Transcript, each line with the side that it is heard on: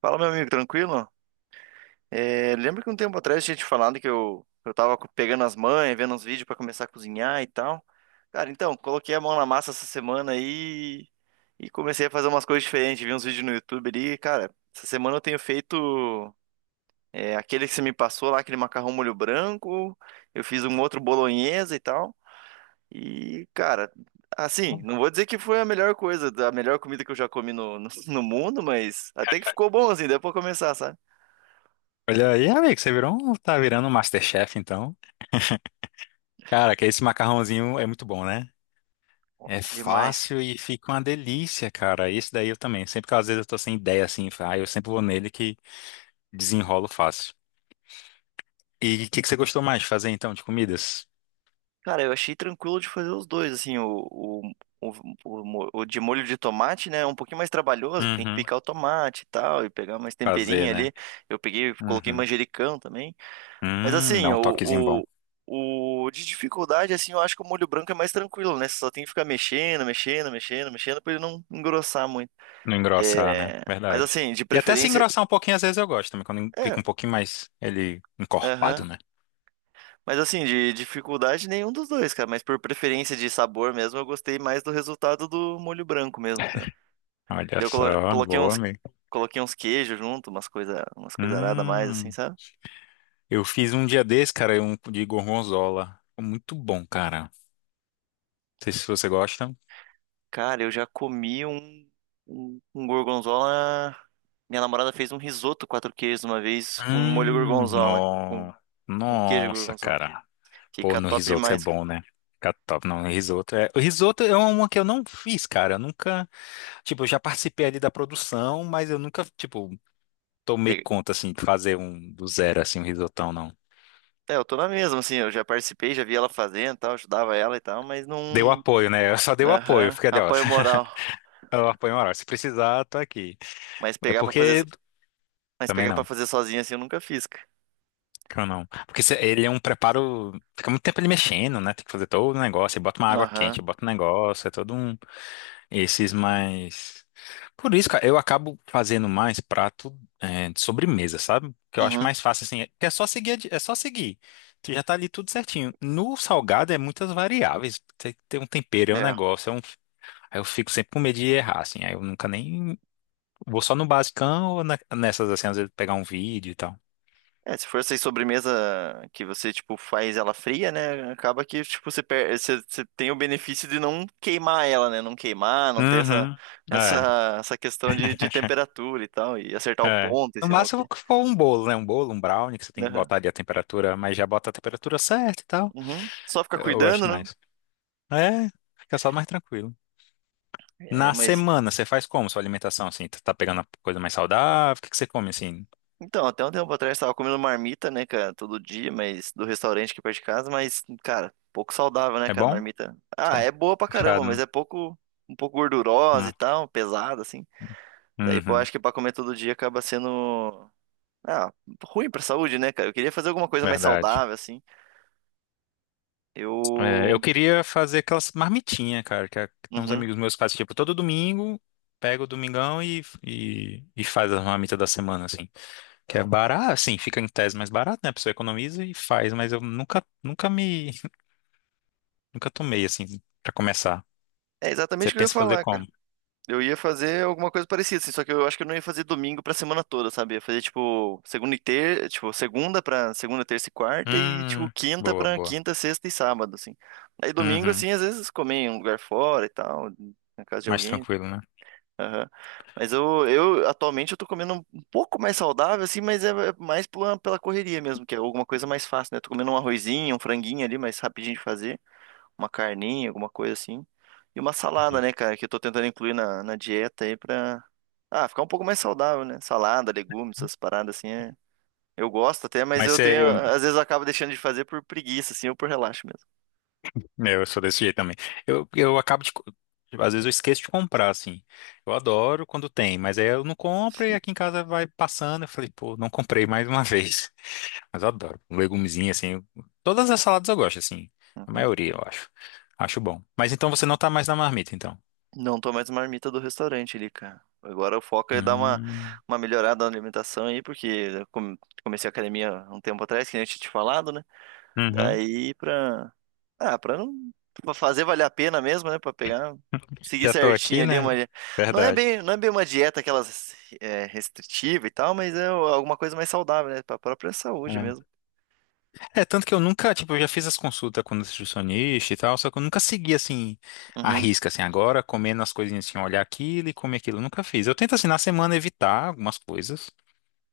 right: Fala, meu amigo, tranquilo? É, lembra que um tempo atrás eu tinha te falado que eu tava pegando as manhas, vendo uns vídeos pra começar a cozinhar e tal. Cara, então, coloquei a mão na massa essa semana aí e comecei a fazer umas coisas diferentes, vi uns vídeos no YouTube ali. Cara, essa semana eu tenho feito aquele que você me passou lá, aquele macarrão molho branco, eu fiz um outro bolonhesa e tal. E, cara, assim, não vou dizer que foi a melhor coisa, a melhor comida que eu já comi no mundo, mas até que ficou bom assim, deu pra começar, sabe?
left: Olha aí, amigo, você tá virando um MasterChef, então. Cara, que esse macarrãozinho é muito bom, né? É
right: Nossa, demais.
left: fácil e fica uma delícia, cara. Esse daí eu também. Sempre que às vezes eu tô sem ideia assim, ah, eu sempre vou nele que desenrolo fácil. E o que que você gostou mais de fazer então de comidas?
right: Cara, eu achei tranquilo de fazer os dois, assim, o, o de molho de tomate, né, é um pouquinho mais trabalhoso, tem que
left: Uhum.
right: picar o tomate e tal, e pegar mais
left: Fazer,
right: temperinho
left: né?
right: ali. Eu peguei, coloquei
left: Uhum.
right: manjericão também. Mas assim,
left: Dá um toquezinho bom.
right: o de dificuldade, assim, eu acho que o molho branco é mais tranquilo, né, você só tem que ficar mexendo, mexendo, mexendo, mexendo, pra ele não engrossar muito.
left: Não engrossar, né?
right: É... Mas
left: Verdade.
right: assim, de
left: E até se
right: preferência,
left: engrossar um pouquinho, às vezes eu gosto também, quando
right: é,
left: fica um pouquinho mais ele
right: aham.
left: encorpado, né?
right: Mas assim, de dificuldade nenhum dos dois, cara. Mas por preferência de sabor mesmo, eu gostei mais do resultado do molho branco mesmo, cara.
left: Olha
right: Daí eu
left: só,
right: coloquei
left: boa, amigo.
right: coloquei uns queijos junto, umas coisa arada a mais, assim,
left: Hum.
right: sabe?
left: Eu fiz um dia desse, cara, um de gorgonzola. Muito bom, cara. Não sei se você gosta.
right: Cara, eu já comi um gorgonzola. Minha namorada fez um risoto quatro queijos uma vez com molho
left: Hum,
right: gorgonzola, com,
left: no...
right: com queijo
left: Nossa,
right: gorgonzola.
left: cara. Pô,
right: Fica
left: no
right: top
left: risoto é
right: demais.
left: bom, né? Fica top. Não, no risoto o risoto é uma que eu não fiz, cara. Eu nunca. Tipo, eu já participei ali da produção, mas eu nunca, tipo, tomei conta, assim, de fazer um do zero, assim, um risotão, não.
right: É, eu tô na mesma, assim, eu já participei, já vi ela fazendo e tal, ajudava ela e tal, mas
left: Deu
right: não.
left: apoio, né? Eu só dei o apoio.
right: Aham,
left: Fiquei ali, ó.
right: apoio moral.
left: Eu apoio moral. Se precisar, tô aqui.
right: Mas
left: É
right: pegar pra fazer,
left: porque.
right: mas
left: Também
right: pegar para
left: não.
right: fazer sozinho assim eu nunca fiz, cara.
left: Que eu não. Porque ele é um preparo. Fica muito tempo ele mexendo, né? Tem que fazer todo o negócio. Aí bota uma água
right: Aham.
left: quente, bota um negócio. É todo um. Esses mais. Por isso, cara, eu acabo fazendo mais prato de sobremesa, sabe? Que eu acho
right: Uhum.
left: mais fácil, assim. É que é só seguir. É só seguir. Tu já tá ali tudo certinho. No salgado é muitas variáveis. Tem que ter um tempero, é um
right: É.
left: negócio. É um. Aí eu fico sempre com medo de errar, assim. Aí eu nunca nem. Vou só no basicão ou nessas, assim, às vezes pegar um vídeo e tal.
right: É, se for essa aí sobremesa que você, tipo, faz ela fria, né? Acaba que, tipo, você tem o benefício de não queimar ela, né? Não queimar, não ter essa,
left: Uhum. É.
right: essa questão de temperatura e tal, e acertar o
left: É.
right: ponto e
left: No
right: sei lá o
left: máximo
right: quê.
left: que for um bolo, né? Um bolo, um brownie, que você tem que
right: Aham.
left: botar ali a temperatura, mas já bota a temperatura certa e tal.
right: Uhum. Só ficar
left: Eu
right: cuidando,
left: gosto
right: né?
left: mais. É, fica só mais tranquilo.
right: É,
left: Na
right: mas,
left: semana, você faz como sua alimentação, assim? Tá pegando a coisa mais saudável? O que que você come, assim?
right: Então, até um tempo atrás eu tava comendo marmita, né, cara, todo dia, mas do restaurante aqui perto de casa, mas, cara, pouco saudável, né,
left: É
right: cara,
left: bom?
right: marmita. Ah,
left: Tá.
right: é boa pra caramba,
left: Fechado,
right: mas
left: né?
right: é pouco, um pouco gordurosa
left: Não.
right: e tal, pesada, assim. Daí, pô, eu
left: Uhum,
right: acho que pra comer todo dia acaba sendo, ah, ruim pra saúde, né, cara. Eu queria fazer alguma coisa mais
left: verdade.
right: saudável, assim.
left: É, eu
right: Eu,
left: queria fazer aquelas marmitinhas, cara, que tem uns
right: uhum.
left: amigos meus que fazem, tipo, todo domingo, pega o domingão e faz as marmitas da semana, assim. Que é barato, assim, fica em tese mais barato, né? A pessoa economiza e faz, mas eu nunca, nunca tomei, assim, pra começar.
right: É exatamente
left: Você
right: o que eu ia
left: pensa em fazer
right: falar, cara.
left: como?
right: Eu ia fazer alguma coisa parecida, assim, só que eu acho que eu não ia fazer domingo pra semana toda, sabe? Ia fazer, tipo, tipo, segunda pra segunda, terça e quarta e, tipo,
left: Hum,
right: quinta
left: boa,
right: pra
left: boa.
right: quinta, sexta e sábado, assim. Aí domingo,
left: Uhum,
right: assim, às vezes comer em um lugar fora e tal, na casa de
left: mais
right: alguém.
left: tranquilo, né?
right: Aham. Mas atualmente, eu tô comendo um pouco mais saudável, assim, mas é mais pela, pela correria mesmo, que é alguma coisa mais fácil, né? Tô comendo um arrozinho, um franguinho ali, mais rapidinho de fazer uma carninha, alguma coisa assim. E uma salada,
left: Entendi.
right: né, cara, que eu tô tentando incluir na, na dieta aí pra ficar um pouco mais saudável, né? Salada, legumes, essas paradas assim, é... Eu gosto até, mas
left: Mas
right: eu
left: você.
right: tenho, às vezes eu acabo deixando de fazer por preguiça, assim, ou por relaxo mesmo.
left: Eu sou desse jeito também. Eu acabo de. Tipo, às vezes eu esqueço de comprar, assim. Eu adoro quando tem, mas aí eu não compro e aqui em casa vai passando. Eu falei, pô, não comprei mais uma vez. Mas eu adoro. Um legumezinho, assim. Todas as saladas eu gosto, assim. A
right: Uhum.
left: maioria, eu acho. Acho bom. Mas então você não tá mais na marmita, então.
right: Não tô mais marmita do restaurante ali, cara. Agora o foco é dar
left: Hum.
right: uma melhorada na alimentação aí, porque eu comecei a academia um tempo atrás, que nem eu tinha te falado, né?
left: Uhum.
right: Daí pra. Ah, pra não. Pra fazer valer a pena mesmo, né? Pra pegar. Seguir
left: Já tô
right: certinho
left: aqui,
right: ali
left: né?
right: uma.
left: Verdade.
right: Não é bem uma dieta restritiva e tal, mas é alguma coisa mais saudável, né? Pra própria saúde mesmo.
left: É. É, tanto que eu nunca, tipo, eu já fiz as consultas com o nutricionista e tal, só que eu nunca segui, assim, a
right: Uhum.
left: risca, assim, agora, comendo as coisinhas, assim, olhar aquilo e comer aquilo, eu nunca fiz. Eu tento, assim, na semana evitar algumas coisas,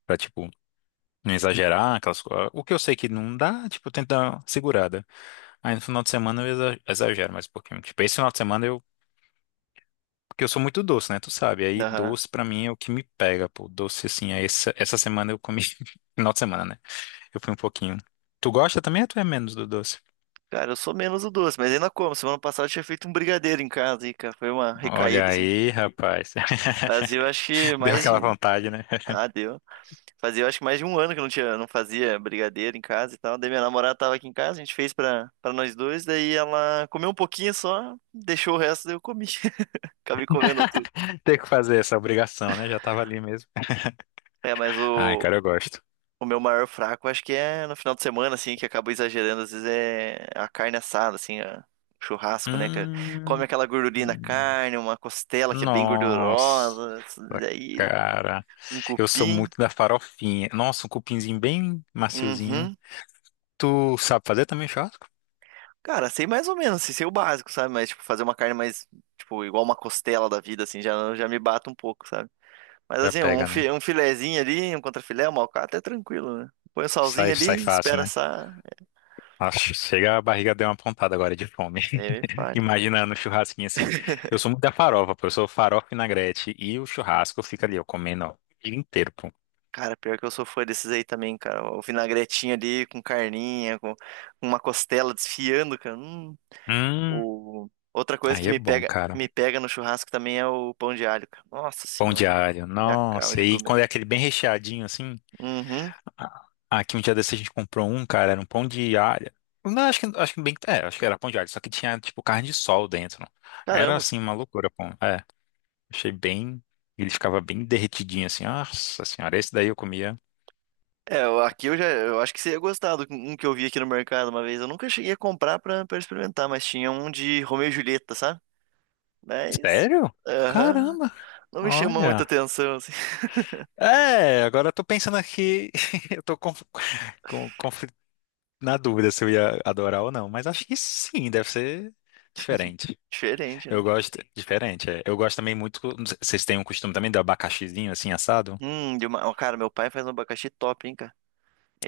left: pra, tipo, não exagerar, aquelas coisas. O que eu sei que não dá, tipo, eu tento dar uma segurada. Aí no final de semana eu exagero mais um pouquinho. Tipo, esse final de semana eu. Porque eu sou muito doce, né? Tu sabe. Aí
right: Aham.
left: doce pra mim é o que me pega, pô. Doce, assim, aí essa semana eu comi. Final de semana, né? Eu fui um pouquinho. Tu gosta também ou tu é menos do doce?
right: Cara, eu sou menos o doce, mas ainda como. Semana passada eu tinha feito um brigadeiro em casa e, cara, foi uma
left: Olha
right: recaída, assim.
left: aí, rapaz.
right: Mas eu acho que
left: Deu
right: mais
left: aquela
right: de.
left: vontade, né?
right: Ah, deu. Fazia, eu acho que mais de um ano que eu não tinha, não fazia brigadeiro em casa e tal. Daí minha namorada tava aqui em casa, a gente fez pra nós dois, daí ela comeu um pouquinho só, deixou o resto, daí eu comi. Acabei comendo tudo.
left: Ter que fazer essa obrigação, né? Já tava ali mesmo.
right: É, mas
left: Ai,
right: o,
left: cara, eu gosto.
right: o meu maior fraco acho que é no final de semana, assim, que eu acabo exagerando, às vezes é a carne assada, assim, churrasco, né? Que come
left: Hum,
right: aquela gordurinha da carne, uma costela que é bem
left: nossa,
right: gordurosa, daí
left: cara.
right: um
left: Eu sou
right: cupim.
left: muito da farofinha. Nossa, um cupinzinho bem maciozinho.
right: Uhum.
left: Tu sabe fazer também churrasco?
right: Cara, sei mais ou menos, assim, sei o básico, sabe? Mas, tipo, fazer uma carne mais, tipo, igual uma costela da vida, assim, já me bato um pouco, sabe? Mas,
left: Já
right: assim,
left: pega, né?
right: um filezinho ali, um contrafilé, uma alcatra é tranquilo, né? Põe o salzinho
left: Sai, sai
right: ali,
left: fácil,
right: espera
left: né?
right: assar,
left: Nossa, chega a barriga deu uma pontada agora de fome.
right: daí me fale.
left: Imaginando o churrasquinho assim. Eu sou muito da farofa, pô. Eu sou farofa e vinagrete e o churrasco fica ali, eu comendo, ó, o dia inteiro, pô.
right: Cara, pior que eu sou fã desses aí também, cara. O vinagretinho ali com carninha, com uma costela desfiando, cara. Hum.
left: Hum,
right: O... Outra coisa
left: aí
right: que
left: é bom, cara.
right: me pega no churrasco também é o pão de alho, cara. Nossa
left: Pão
right: senhora,
left: de alho,
right: me acaba
left: nossa.
right: de
left: E
right: comer.
left: quando é aquele bem recheadinho assim.
right: Uhum.
left: Aqui um dia desse a gente comprou um, cara, era um pão de alho. Não, acho que era pão de alho, só que tinha tipo carne de sol dentro. Era
right: Caramba, cara.
left: assim uma loucura, pô. É, achei bem, ele ficava bem derretidinho assim. Nossa senhora, esse daí eu comia.
right: É, aqui eu já, eu acho que você ia gostar do um que eu vi aqui no mercado uma vez. Eu nunca cheguei a comprar pra experimentar, mas tinha um de Romeu e Julieta, sabe? Mas,
left: Sério?
right: aham,
left: Caramba,
right: não me chama muita
left: olha.
right: atenção, assim.
left: É, agora eu tô pensando aqui, eu tô com na dúvida se eu ia adorar ou não, mas acho que sim, deve ser diferente.
right: Diferente,
left: Eu
right: né?
left: gosto, diferente, é. Eu gosto também muito, vocês têm um costume também do abacaxizinho assim assado?
right: De uma, ó, cara, meu pai faz um abacaxi top, hein, cara?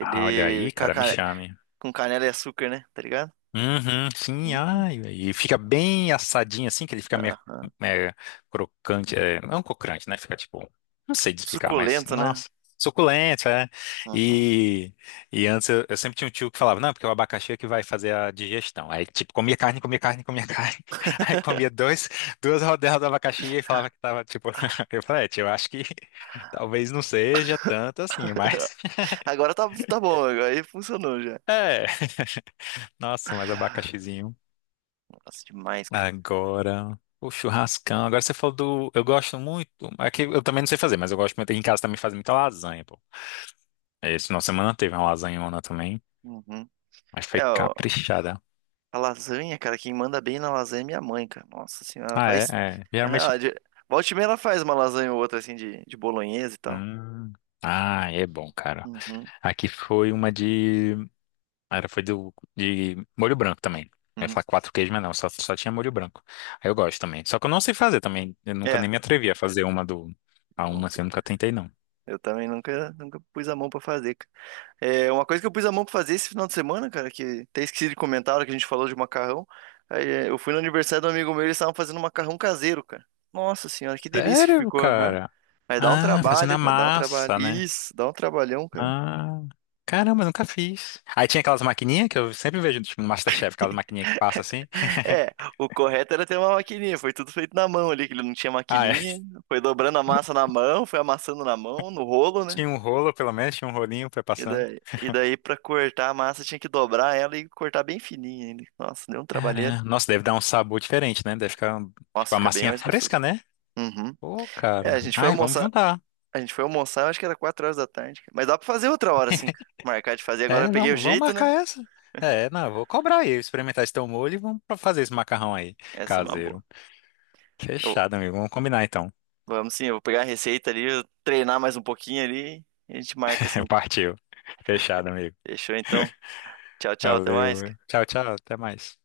left: Ah, olha aí,
right: com, a
left: cara, me
right: cane-
left: chame.
right: com canela e açúcar, né? Tá ligado?
left: Uhum, sim,
right: Hum,
left: ai, e fica bem assadinho assim, que ele fica meio,
right: aham.
left: é, crocante, é, não é um crocante, né? Fica tipo, não sei de explicar, mas,
right: Suculento, né?
left: nossa, suculento, é.
right: Uhum.
left: E, e antes eu sempre tinha um tio que falava, não, porque é o abacaxi é que vai fazer a digestão. Aí, tipo, comia carne, comia carne, comia carne. Aí comia dois, duas rodelas do abacaxi e falava que tava, tipo, eu falei, "É, tio, eu acho que talvez não seja tanto assim, mas,
right: Agora tá, tá bom, agora aí funcionou já.
left: é, nossa, mas abacaxizinho.
right: Nossa, demais, cara.
left: Agora, o churrascão. Agora você falou do. Eu gosto muito. É que eu também não sei fazer, mas eu gosto muito. Em casa também faz muita lasanha, pô. Esse final de semana teve uma lasanhona também.
right: Uhum.
left: Mas foi
right: É, ó,
left: caprichada.
right: a lasanha, cara, quem manda bem na lasanha é minha mãe, cara. Nossa senhora, ela
left: Ah, é,
right: faz.
left: é.
right: Na
left: Geralmente.
right: realidade, volta e meia ela faz uma lasanha ou outra, assim, de bolonhesa e tal.
left: Hum. Ah, é bom, cara.
right: Uhum,
left: Aqui foi uma de. Era, foi do, de molho branco também. Eu ia
right: uhum.
left: falar quatro queijos, mas não, só tinha molho branco. Aí eu gosto também. Só que eu não sei fazer também. Eu nunca
right: É,
left: nem me atrevi a fazer uma do. A uma
right: nunca.
left: assim, eu nunca tentei, não.
right: Eu também nunca pus a mão pra fazer, cara. É, uma coisa que eu pus a mão pra fazer esse final de semana, cara, que até esqueci de comentar, a hora que a gente falou de macarrão. Aí, é, eu fui no aniversário do amigo meu, e eles estavam fazendo macarrão caseiro, cara. Nossa senhora, que delícia que
left: Sério,
right: ficou, aham.
left: cara?
right: Mas dá um
left: Ah, fazendo a
right: trabalho, cara, dá um trabalho.
left: massa, né?
right: Isso, dá um trabalhão, cara.
left: Ah, caramba, nunca fiz. Aí tinha aquelas maquininhas que eu sempre vejo tipo, no MasterChef, aquelas maquininhas que passa assim.
right: É, o correto era ter uma maquininha, foi tudo feito na mão ali, que ele não tinha
left: Ah, é.
right: maquininha, foi dobrando a massa na mão, foi amassando na mão, no rolo, né?
left: Tinha um rolo, pelo menos, tinha um rolinho pra ir passando.
right: E daí pra cortar a massa tinha que dobrar ela e cortar bem fininha ainda. Nossa, deu um trabalheiro.
left: Caramba, nossa, deve dar um sabor diferente, né? Deve ficar,
right: Nossa,
left: tipo, a
right: fica bem
left: massinha
right: mais
left: fresca,
right: gostoso.
left: né?
right: Uhum.
left: Ô,
right: É,
left: cara. Ai, vamos juntar.
right: a gente foi almoçar, acho que era 4 horas da tarde. Cara. Mas dá pra fazer outra hora, assim, cara. Marcar de fazer. Agora eu
left: É,
right: peguei o
left: vamos, vamos
right: jeito,
left: marcar
right: né?
left: essa. É, não, eu vou cobrar aí, experimentar esse teu molho e vamos pra fazer esse macarrão aí,
right: Essa é uma boa.
left: caseiro.
right: Eu-
left: Fechado, amigo. Vamos combinar então.
right: vamos sim, eu vou pegar a receita ali, eu treinar mais um pouquinho ali, e a gente marca assim. Cara.
left: Partiu. Fechado, amigo.
right: Fechou então. Tchau, tchau, até mais,
left: Valeu.
right: cara.
left: Tchau, tchau. Até mais.